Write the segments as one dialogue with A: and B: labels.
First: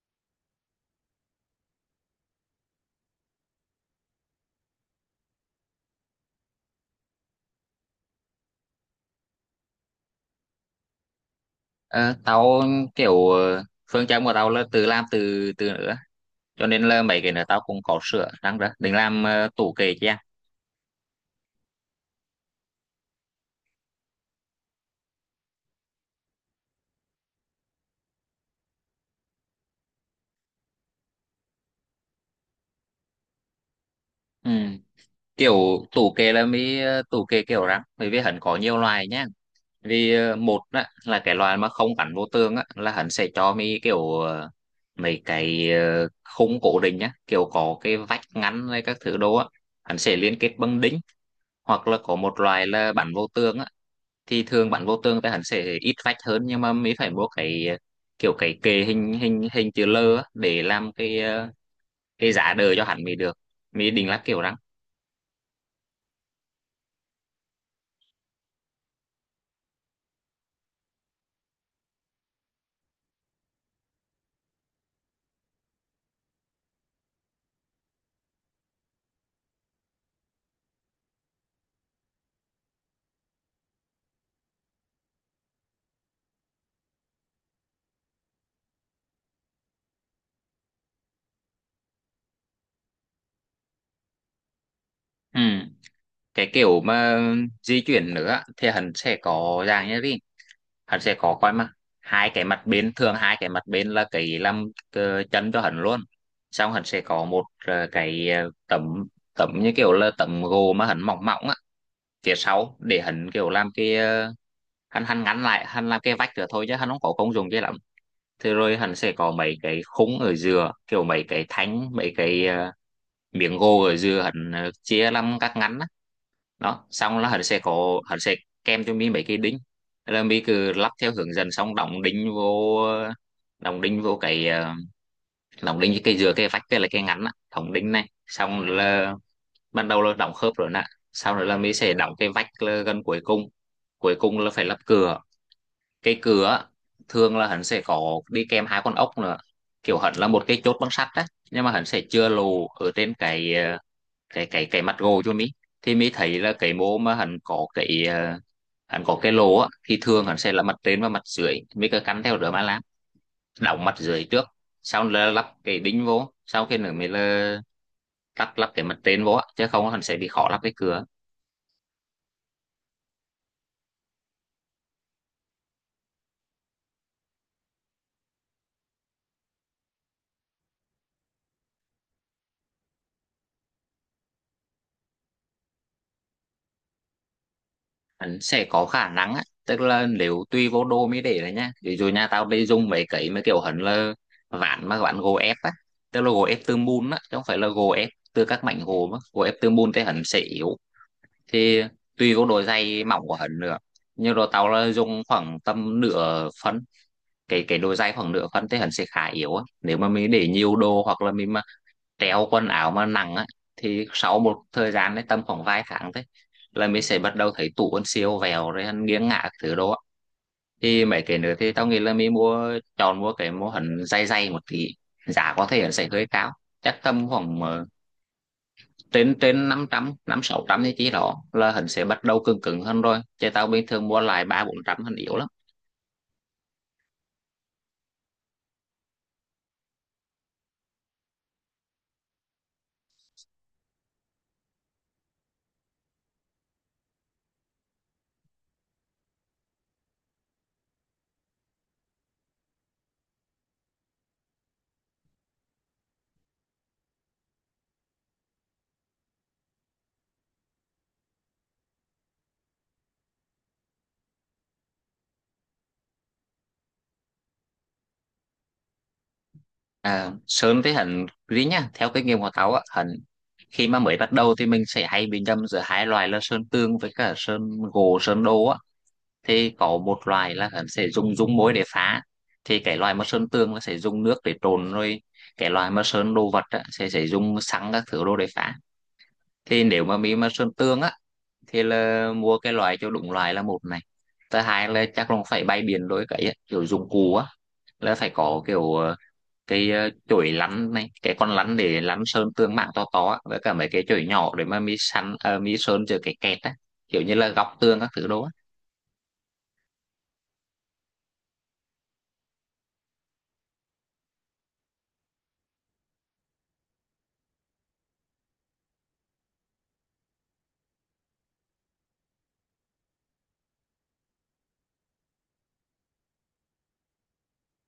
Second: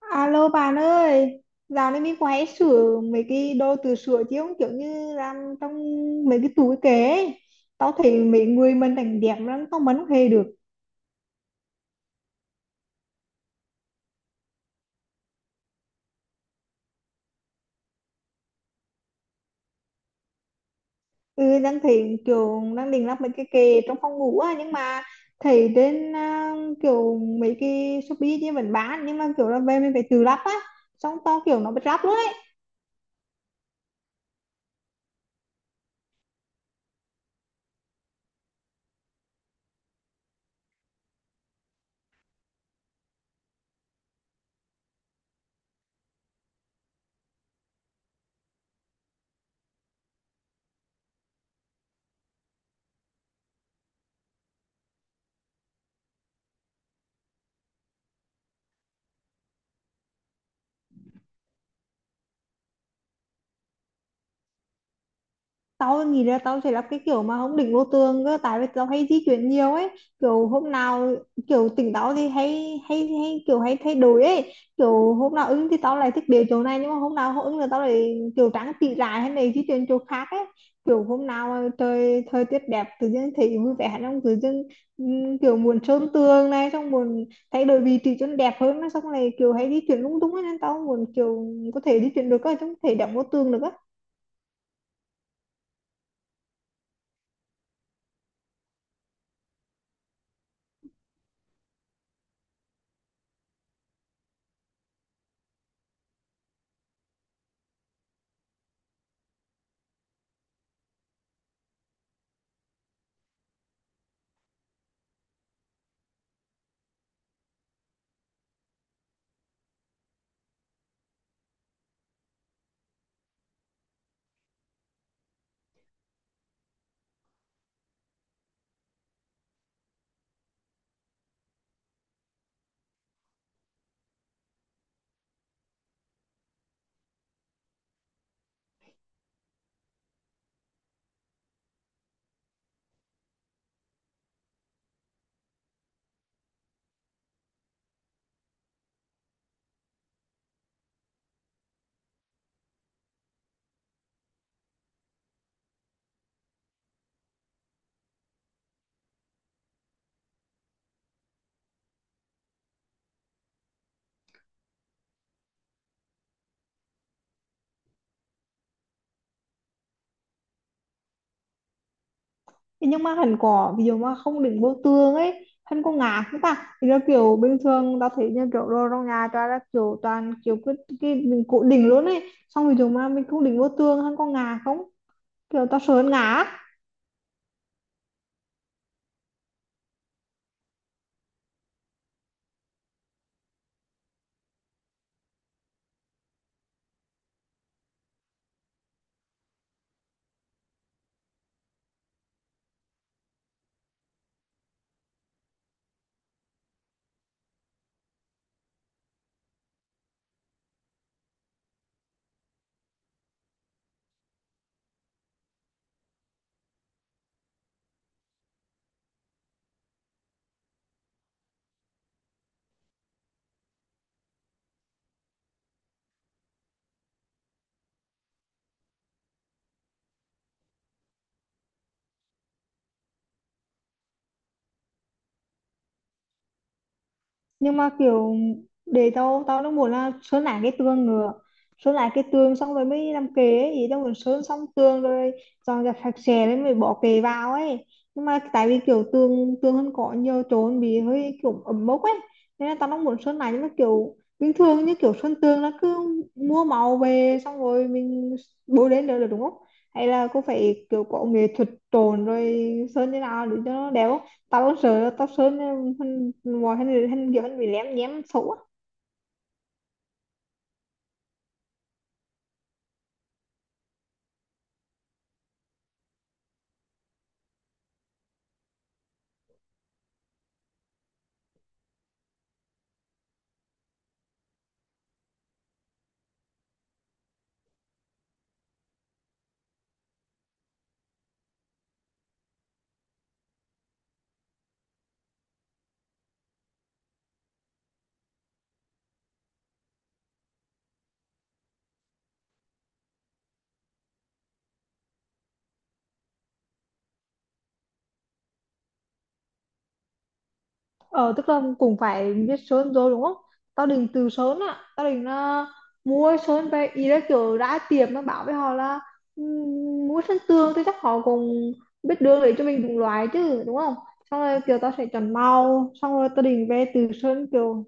A: Alo bạn ơi, dạo này mình quay sửa mấy cái đồ từ sửa chứ không kiểu như làm trong mấy cái tủ cái kệ ấy. Tao thấy mấy người mình đánh đẹp lắm, tao mấn không hề được.
B: Ờ, tao kiểu phương châm của tao là tự làm từ từ nữa, cho nên là mấy cái nữa tao cũng có sửa răng đó định làm tủ kệ chứ à?
A: Ừ, đang thấy kiểu đang định lắp mấy cái kệ trong phòng ngủ á, nhưng mà thấy trên kiểu mấy cái Shopee chứ vẫn bán, nhưng mà kiểu là về mình phải tự lắp á. Xong tao kiểu nó bị ráp luôn.
B: Ừ. Kiểu tủ kệ là mới tủ kệ kiểu rắn, bởi vì hắn có nhiều loại nhá. Vì một á, là cái loại mà không gắn vô tường á, là hắn sẽ cho mi kiểu mấy cái khung cố định nhá, kiểu có cái vách ngăn hay các thứ đồ á, hắn sẽ liên kết bằng đính. Hoặc là có một loại là bắn vô tường á, thì thường bắn vô tường thì hắn sẽ ít vách hơn, nhưng mà mới phải mua cái kiểu cái kệ hình hình hình chữ L á, để làm cái cái giá đỡ cho hắn mới được, mới định là kiểu răng.
A: Tao nghĩ là tao sẽ cái kiểu mà không đỉnh vô tường cơ, tại vì tao hay di chuyển nhiều ấy, kiểu hôm nào kiểu tỉnh táo thì hay hay hay kiểu hay thay đổi ấy, kiểu hôm nào ứng thì tao lại thích đến chỗ này, nhưng mà hôm nào không ứng là tao lại kiểu trắng tị lại hay này di chuyển chỗ khác ấy, kiểu hôm nào mà trời thời tiết đẹp tự nhiên thấy vui vẻ trong tự nhiên, kiểu muốn sơn tường này xong muốn thay đổi vị trí cho nó đẹp hơn, xong này kiểu hay di chuyển lung tung ấy, nên tao muốn kiểu có thể di chuyển được cơ chứ không thể đẹp vô tường được.
B: Ừ. Cái kiểu mà di chuyển nữa á, thì hắn sẽ có dạng như thế. Hắn sẽ có coi mà hai cái mặt bên, thường hai cái mặt bên là cái làm chân cho hắn luôn. Xong hắn sẽ có một cái tấm tấm như kiểu là tấm gỗ mà hắn mỏng mỏng á phía sau, để hắn kiểu làm cái hắn hắn ngắn lại, hắn làm cái vách nữa thôi, chứ hắn không có công dụng kia lắm. Thế rồi hắn sẽ có mấy cái khung ở giữa, kiểu mấy cái thanh, mấy cái miếng gỗ ở giữa hắn chia làm các ngắn á. Đó, xong là hắn sẽ kèm cho mi mấy cái đinh. Thế là mi cứ lắp theo hướng dẫn, xong đóng đinh vô đóng đinh vô cái đóng đinh cái giữa cái vách, cái là cái ngắn á, đóng đinh này xong là ban đầu là đóng khớp rồi nè. Sau đó là mình sẽ đóng cái vách gần cuối cùng. Cuối cùng là phải lắp cửa. Cái cửa thường là hắn sẽ có đi kèm hai con ốc nữa, kiểu hắn là một cái chốt bằng sắt đấy, nhưng mà hắn sẽ chừa lỗ ở trên cái cái mặt gồ cho mi. Thì mi thấy là cái mô mà hắn có cái lỗ á, thì thường hắn sẽ là mặt trên và mặt dưới, mi cứ cắn theo đó mà làm. Đóng mặt dưới trước, sau là lắp cái đinh vô, sau khi nữa mới là lắp lắp cái mặt trên vô á, chứ không hắn sẽ bị khó lắp cái cửa.
A: Thế nhưng mà hắn có, ví dụ mà không đựng vô tường ấy hắn có ngạt không ta? Thì nó kiểu bình thường tao thấy như kiểu đồ trong nhà toàn là kiểu toàn kiểu cái mình cố định luôn ấy, xong ví dụ mà mình không đựng vô tường hắn có ngạt không, kiểu tao sợ hắn ngạt.
B: Hắn sẽ có khả năng á, tức là nếu tùy vô đô mới để đấy nhá. Ví dụ nhà tao đi dùng mấy cái mấy kiểu hắn là ván, mà ván gỗ ép á, tức là gỗ ép từ mùn á, chứ không phải là gỗ ép từ các mảnh gỗ, mà gỗ ép từ mùn thì hắn sẽ yếu. Thì tùy vô độ dày mỏng của hắn nữa, nhưng rồi tao là dùng khoảng tầm nửa phân. Cái độ dày khoảng nửa phân thì hắn sẽ khá yếu á, nếu mà mình để nhiều đồ hoặc là mình treo quần áo mà nặng á, thì sau một thời gian đấy, tầm khoảng vài tháng thôi, là mình sẽ bắt đầu thấy tủ quần siêu vẹo rồi nghiêng ngả các thứ đó. Thì mấy cái nữa thì tao nghĩ là mình chọn mua cái mô hình dày dày một tí. Giá có thể là sẽ hơi cao, chắc tầm khoảng trên trên năm trăm, năm sáu trăm thì chỉ đó là hắn sẽ bắt đầu cứng cứng hơn rồi, chứ tao bình thường mua lại ba bốn trăm hình yếu lắm.
A: Nhưng mà kiểu để tao tao nó muốn là sơn lại cái tường nữa, sơn lại cái tường xong rồi mới làm kệ ấy, ý tao muốn sơn xong tường rồi dọn dẹp sạch sẽ rồi mới bỏ kệ vào ấy, nhưng mà tại vì kiểu tường tường hơn có nhiều chỗ bị hơi kiểu ẩm mốc ấy, nên là tao nó muốn sơn lại. Nhưng mà kiểu bình thường như kiểu sơn tường nó cứ mua màu về xong rồi mình bôi lên được, được đúng không? Hay là cô phải kiểu có nghệ thuật trộn rồi sơn như nào để cho nó đẹp không? Tao cũng sợ tao sợ nên hắn mọi hắn hắn kiểu hắn bị lém nhém xấu á.
B: À, sơn thì hắn riêng nha. Theo kinh nghiệm của tao á hình, khi mà mới bắt đầu thì mình sẽ hay bị nhầm giữa hai loại là sơn tường với cả sơn gỗ sơn đồ á. Thì có một loại là hắn sẽ dùng dung môi để phá. Thì cái loại mà sơn tường nó sẽ dùng nước để trộn rồi, cái loại mà sơn đồ vật á, sẽ dùng xăng các thứ đồ để phá. Thì nếu mà mình mà sơn tường á, thì là mua cái loại cho đúng loại là một này, thứ hai là chắc là phải bay biển rồi cái á, kiểu dụng cụ á, là phải có kiểu cái chổi lắn này, cái con lắn để lắn sơn tương mảng to to á, với cả mấy cái chổi nhỏ để mà mi săn mi sơn cho cái kẹt á, kiểu như là góc tường các thứ đó á.
A: Ờ tức là cũng phải biết sơn rồi đúng không? Tao định từ sơn á, tao định là mua sơn về, ý là kiểu đã tiệm nó bảo với họ là "Ừm, mua sơn tương thì chắc họ cũng biết đường để cho mình đúng loại chứ đúng không", xong rồi kiểu tao sẽ chọn màu xong rồi tao định về từ sơn kiểu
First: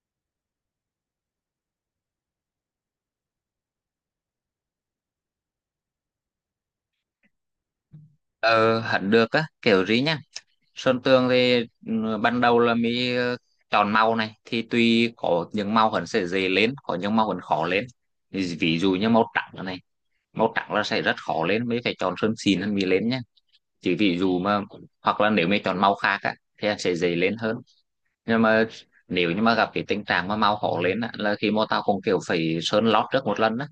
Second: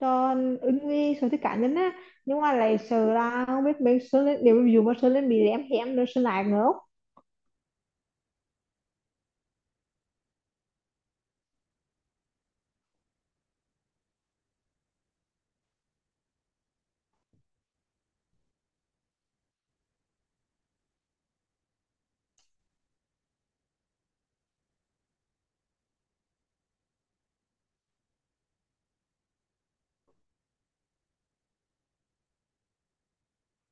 A: cho ứng với sở thích cá nhân á. Nhưng mà lại sợ là không biết mấy sơn lên, nếu ví dụ mà sơn lên bị lém hém nữa sơn lại nữa.
B: Ờ hẳn được á kiểu gì nhá. Sơn tường thì ừ, ban đầu là mi chọn màu này, thì tuy có những màu hẳn sẽ dễ lên, có những màu hẳn khó lên. Ví ví dụ như màu trắng này, màu trắng là sẽ rất khó lên, mới phải chọn sơn xịn hơn mi lên nhá. Chỉ ví dụ mà, hoặc là nếu mi chọn màu khác á thì sẽ dễ lên hơn. Nhưng mà nếu như mà gặp cái tình trạng mà mau hổ lên á, là khi mà tao cũng kiểu phải sơn lót trước một lần á,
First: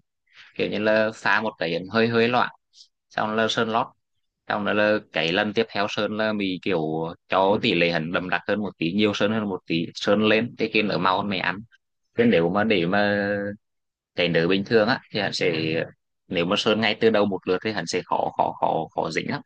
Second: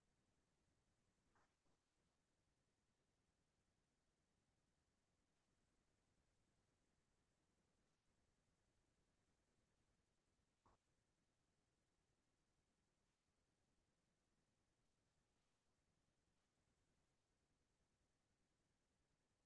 B: kiểu như là pha một cái hơi hơi loãng, xong là sơn lót, xong đó là cái lần tiếp theo sơn là mình kiểu cho tỷ lệ hẳn đậm đặc hơn một tí, nhiều sơn hơn một tí, sơn lên thì cái nở mau hơn mày ăn. Thế nếu mà để mà cái nở bình thường á thì hẳn sẽ, nếu mà sơn ngay từ đầu một lượt thì hẳn sẽ khó khó khó khó dính lắm.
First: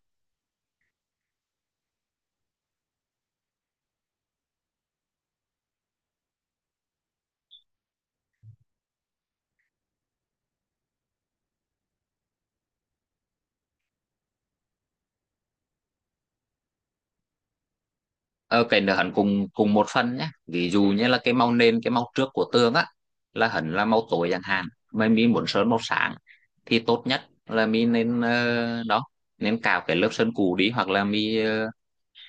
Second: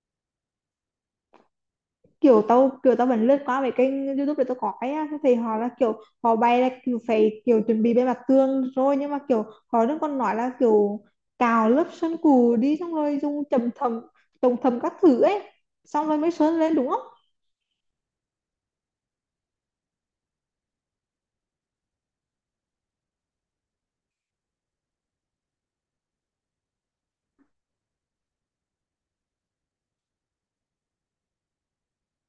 A: Kiểu tao vẫn lướt qua mấy kênh YouTube để tao có cái á, thì họ là kiểu họ bay là kiểu phải kiểu chuẩn bị bề mặt tường rồi, nhưng mà kiểu họ vẫn còn nói là kiểu cào lớp sơn cù đi xong rồi dùng chầm thầm chồng thầm các thứ ấy xong rồi mới sơn lên đúng không?
B: Ờ, cảnh được hẳn cùng cùng một phần nhé. Ví dụ như là cái màu nền, cái màu trước của tường á, là hẳn là màu tối chẳng hạn, mà mình muốn sơn màu sáng, thì tốt nhất là mình nên đó, nên cào cái lớp sơn cũ đi. Hoặc là mình,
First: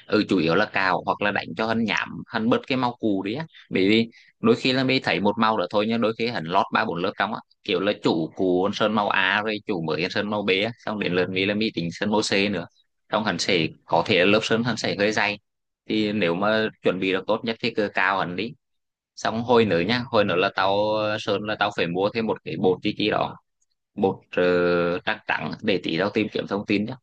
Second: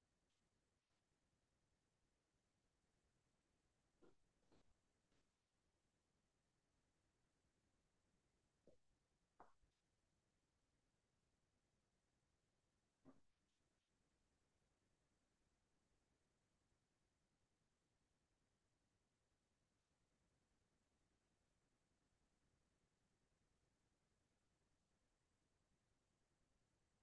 B: ừ, chủ yếu là cào hoặc là đánh cho hắn nhảm, hắn bớt cái mau cù đi á, bởi vì đôi khi là mình thấy một màu đó thôi, nhưng đôi khi hắn lót ba bốn lớp trong á, kiểu là chủ cù hắn sơn màu A rồi, chủ mới hắn sơn màu B á, xong đến lượt mình là mình tính sơn màu C nữa, trong hắn sẽ có thể là lớp sơn hắn sẽ hơi dày. Thì nếu mà chuẩn bị được tốt nhất thì cứ cào hắn đi. Xong hồi nữa nhá, hồi nữa là tao sơn là tao phải mua thêm một cái bột chi chi đó, bột trắng trắng, để tí tao tìm kiếm thông tin nhá.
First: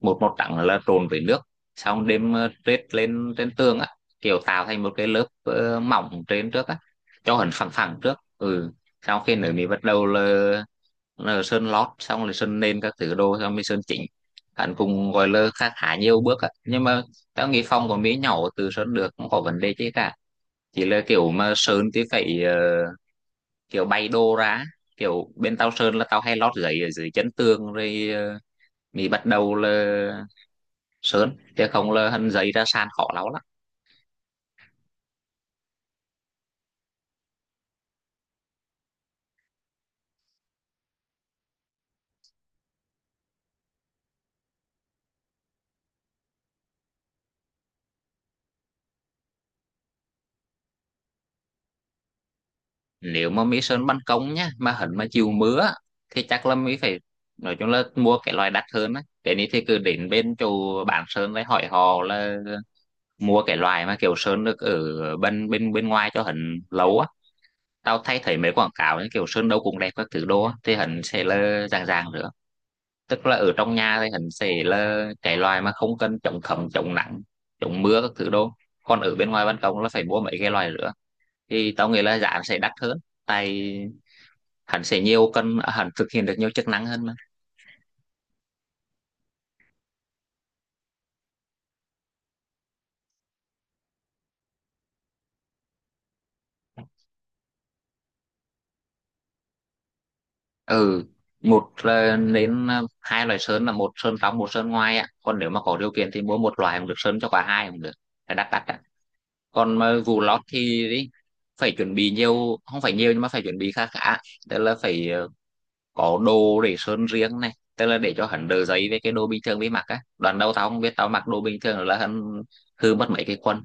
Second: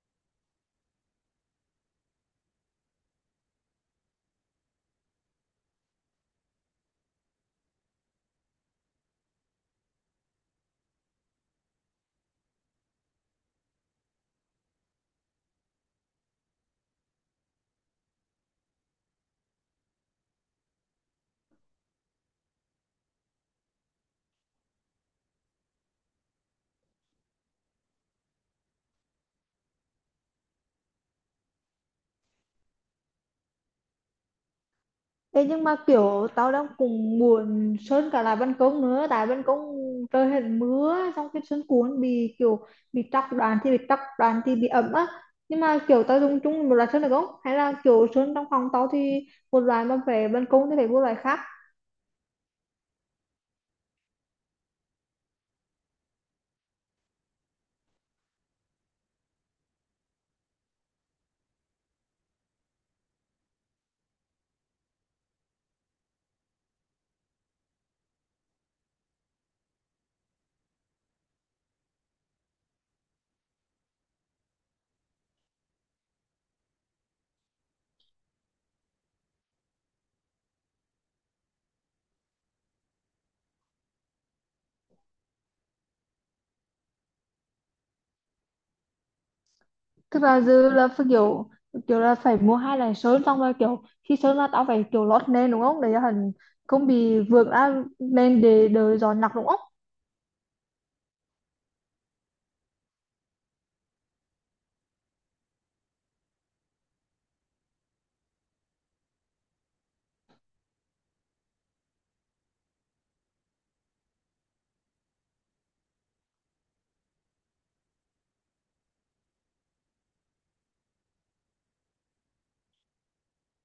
B: Một màu trắng là trộn với nước, xong đem trét lên trên tường á, kiểu tạo thành một cái lớp mỏng trên trước á, cho hẳn phẳng phẳng trước, ừ. Sau khi nữa mình bắt đầu là sơn lót xong rồi sơn nền các thứ đồ, xong mới sơn chỉnh. Hẳn cũng gọi là khá khá nhiều bước á, nhưng mà tao nghĩ phòng của mỹ nhỏ, từ sơn được, không có vấn đề chứ cả. Chỉ là kiểu mà sơn thì phải kiểu bay đồ ra. Kiểu bên tao sơn là tao hay lót giấy ở dưới chân tường, rồi mình bắt đầu là sơn, chứ không là hình giấy ra sàn khó lắm lắm.
A: Thế nhưng mà kiểu tao đang cũng muốn sơn cả lại ban công nữa, tại ban công trời hết mưa xong cái sân cuốn bị kiểu bị tróc đoàn, thì bị tróc đoàn thì bị ẩm á. Nhưng mà kiểu tao dùng chung một loại sơn được không, hay là kiểu sơn trong phòng tao thì một loại mà về ban công thì phải một loại khác?
B: Nếu mà mi sơn ban công nhá, mà hình mà chịu mưa á, thì chắc là mi phải, nói chung là mua cái loại đắt hơn á. Cái này thì cứ đến bên chỗ bán sơn đấy hỏi họ là mua cái loại mà kiểu sơn được ở bên bên bên ngoài cho hình lâu á. Tao thấy thấy mấy quảng cáo như kiểu sơn đâu cũng đẹp các thứ đô á, thì hình sẽ là dạng dạng nữa. Tức là ở trong nhà thì hình sẽ là cái loại mà không cần chống thấm chống nắng chống mưa các thứ đô, còn ở bên ngoài ban công là phải mua mấy cái loại nữa. Thì tao nghĩ là giá nó sẽ đắt hơn, tại hắn sẽ nhiều cân, hắn thực hiện được nhiều chức năng hơn mà.
A: Tức là dư là phải kiểu kiểu là phải mua hai loại sơn, xong rồi kiểu khi sơn là tao phải kiểu lót nền đúng không, để cho hình không bị vượt ra nền để đỡ gió nặng đúng không?
B: Ừ, một là đến hai loại sơn, là một sơn trong một sơn ngoài á, còn nếu mà có điều kiện thì mua một loại cũng được, sơn cho cả hai cũng được, là đắt đắt á. Còn mà vụ lót thì ý, phải chuẩn bị nhiều, không phải nhiều nhưng mà phải chuẩn bị khá khá. Tức là phải có đồ để sơn riêng này, tức là để cho hắn đỡ giấy với cái đồ bình thường với mặc á. Đoạn đầu tao không biết, tao mặc đồ bình thường là hắn hư mất mấy cái quần,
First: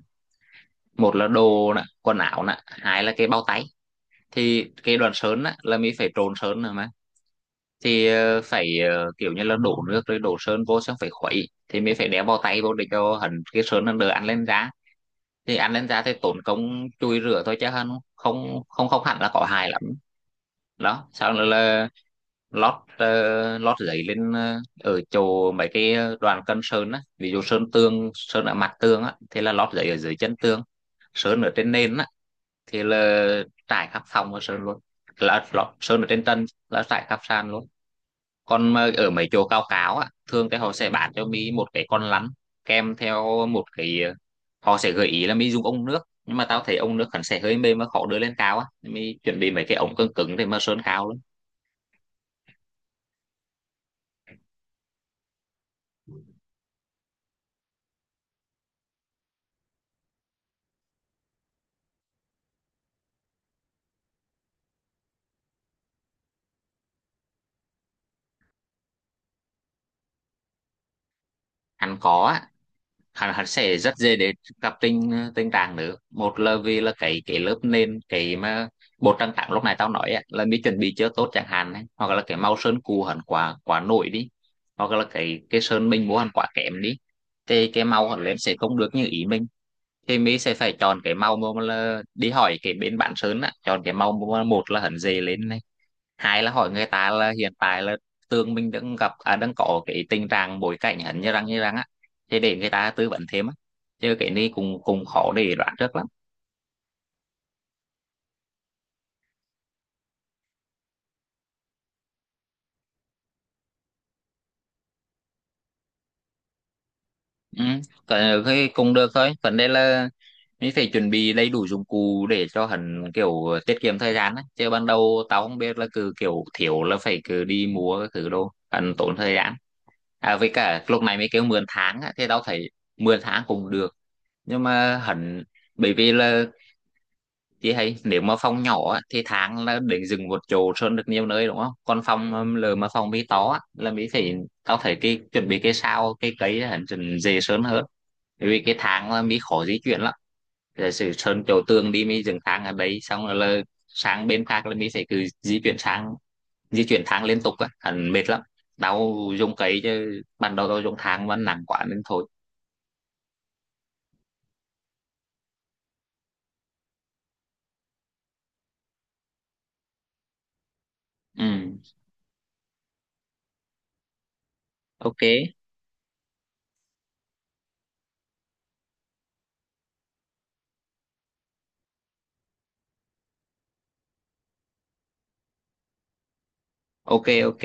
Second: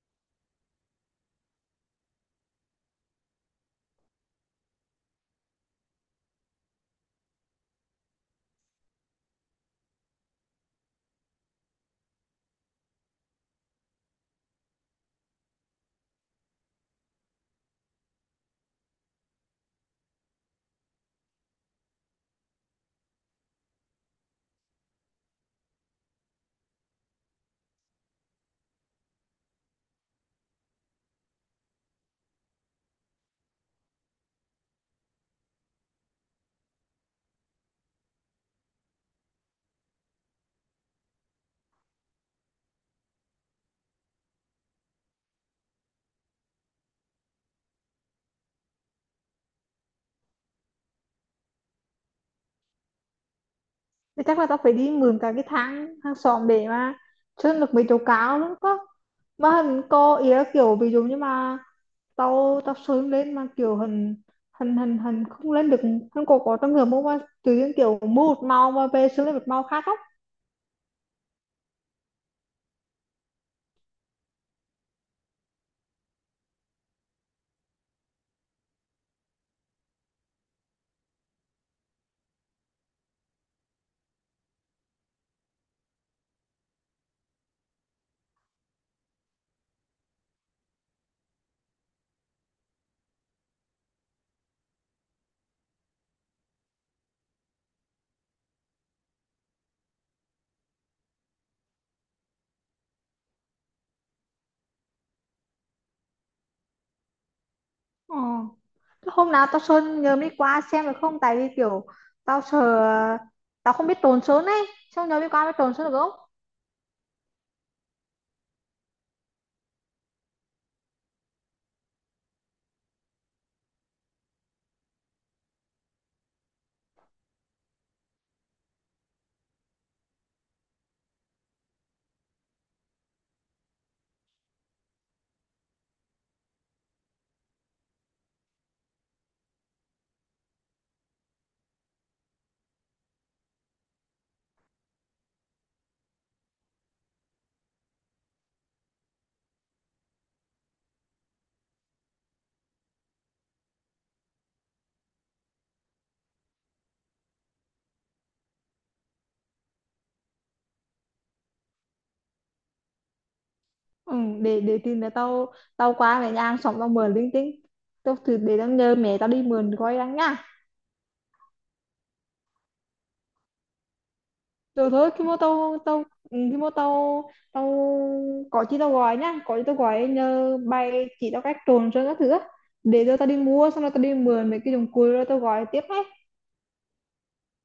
B: một Là đồ nè, quần áo nè, hai là cái bao tay. Thì cái đoạn sơn á, là mình phải trộn sơn rồi mà, thì phải kiểu như là đổ nước rồi đổ sơn vô, xong phải khuấy, thì mình phải đeo bao tay vô để cho hẳn cái sơn nó đỡ ăn lên da. Thì ăn lên da thì tốn công chùi rửa thôi, chứ hơn không không không hẳn là có hại lắm. Đó, sau nữa là lót lót giấy lên, ở chỗ mấy cái đoàn cân sơn á. Ví dụ sơn tường, sơn ở mặt tường á, thì là lót giấy ở dưới chân tường. Sơn ở trên nền á thì là trải khắp phòng và sơn luôn, là lót sơn ở trên tân là trải khắp sàn luôn. Còn mà ở mấy chỗ cao cáo á, thường thì họ sẽ bán cho mi một cái con lăn kèm theo một cái. Họ sẽ gợi ý là mi dùng ống nước, nhưng mà tao thấy ống nước hẳn sẽ hơi mềm và khó đưa lên cao á, mi chuẩn bị mấy cái ống cứng cứng để mà sơn cao lắm.
A: Thì chắc là tao phải đi mượn cả cái thang hàng xóm để mà chân được mấy chỗ cao lắm có. Mà hình có ý là kiểu ví dụ như mà tao tao sớm lên mà kiểu hình hình không lên được, hình có trong người mua mà tự nhiên kiểu mua một màu mà về sớm lên một màu khác không?
B: Hắn có á, hắn hắn sẽ rất dễ để gặp tình tình trạng nữa. Một là vì là cái lớp nền, cái mà bột trang trắng lúc này tao nói á, là mi chuẩn bị chưa tốt chẳng hạn ấy, hoặc là cái màu sơn cũ hẳn quá quá nổi đi, hoặc là cái sơn mình mua hẳn quá kém đi, thì cái màu hẳn lên sẽ không được như ý mình. Thì mi sẽ phải chọn cái màu mà, là đi hỏi cái bên bạn sơn á, chọn cái màu mà một là hẳn dễ lên, hai là hỏi người ta là hiện tại là tường mình đang gặp à, đang có cái tình trạng bối cảnh hắn như răng á, thì để người ta tư vấn thêm á. Chứ cái này cũng cũng khó để đoán trước lắm.
A: Ờ. Thế hôm nào tao sơn nhờ đi qua xem được không, tại vì kiểu tao sợ tao không biết trộn sơn ấy, xong nhờ đi qua mới trộn sơn được không?
B: Ừ. Cái cũng được thôi, vấn đề là mình phải chuẩn bị đầy đủ dụng cụ để cho hắn kiểu tiết kiệm thời gian á. Chứ ban đầu tao không biết là cứ kiểu thiếu là phải cứ đi mua cái thứ đồ, hắn tốn thời gian. À, với cả lúc này mới kêu mượn tháng á, thì tao thấy mượn tháng cũng được, nhưng mà hắn, bởi vì là chị thấy nếu mà phòng nhỏ á, thì tháng là để dừng một chỗ sơn được nhiều nơi đúng không? Còn phòng lờ mà phòng mi to á, là mi phải, tao thấy cái chuẩn bị cái sao cái cấy hẳn dần dễ sơn hơn. Bởi vì cái tháng là mi khó di chuyển lắm. Giả sử sơn chỗ tường đi, mi dừng tháng ở đấy, xong rồi là sang bên khác là mi phải cứ di chuyển sang, di chuyển tháng liên tục á, hẳn mệt lắm. Tao dùng cấy, chứ ban đầu tao dùng tháng mà nặng quá nên thôi.
A: Ừ, để tìm là tao tao qua mẹ nhà hàng xóm tao mượn linh tinh, tao thử, để tao nhờ mẹ tao đi mượn coi đang nha.
B: Ừ,
A: Rồi thôi
B: ok,
A: khi mà tao tao ừ, khi mà tao tao có chi tao gọi nhá, có chi tao gọi nhờ bay chỉ tao cách trộn sơn các thứ á. Để rồi tao đi mua xong rồi tao đi mượn mấy cái dụng cụ rồi tao gọi tiếp nhé.
B: ok, ok.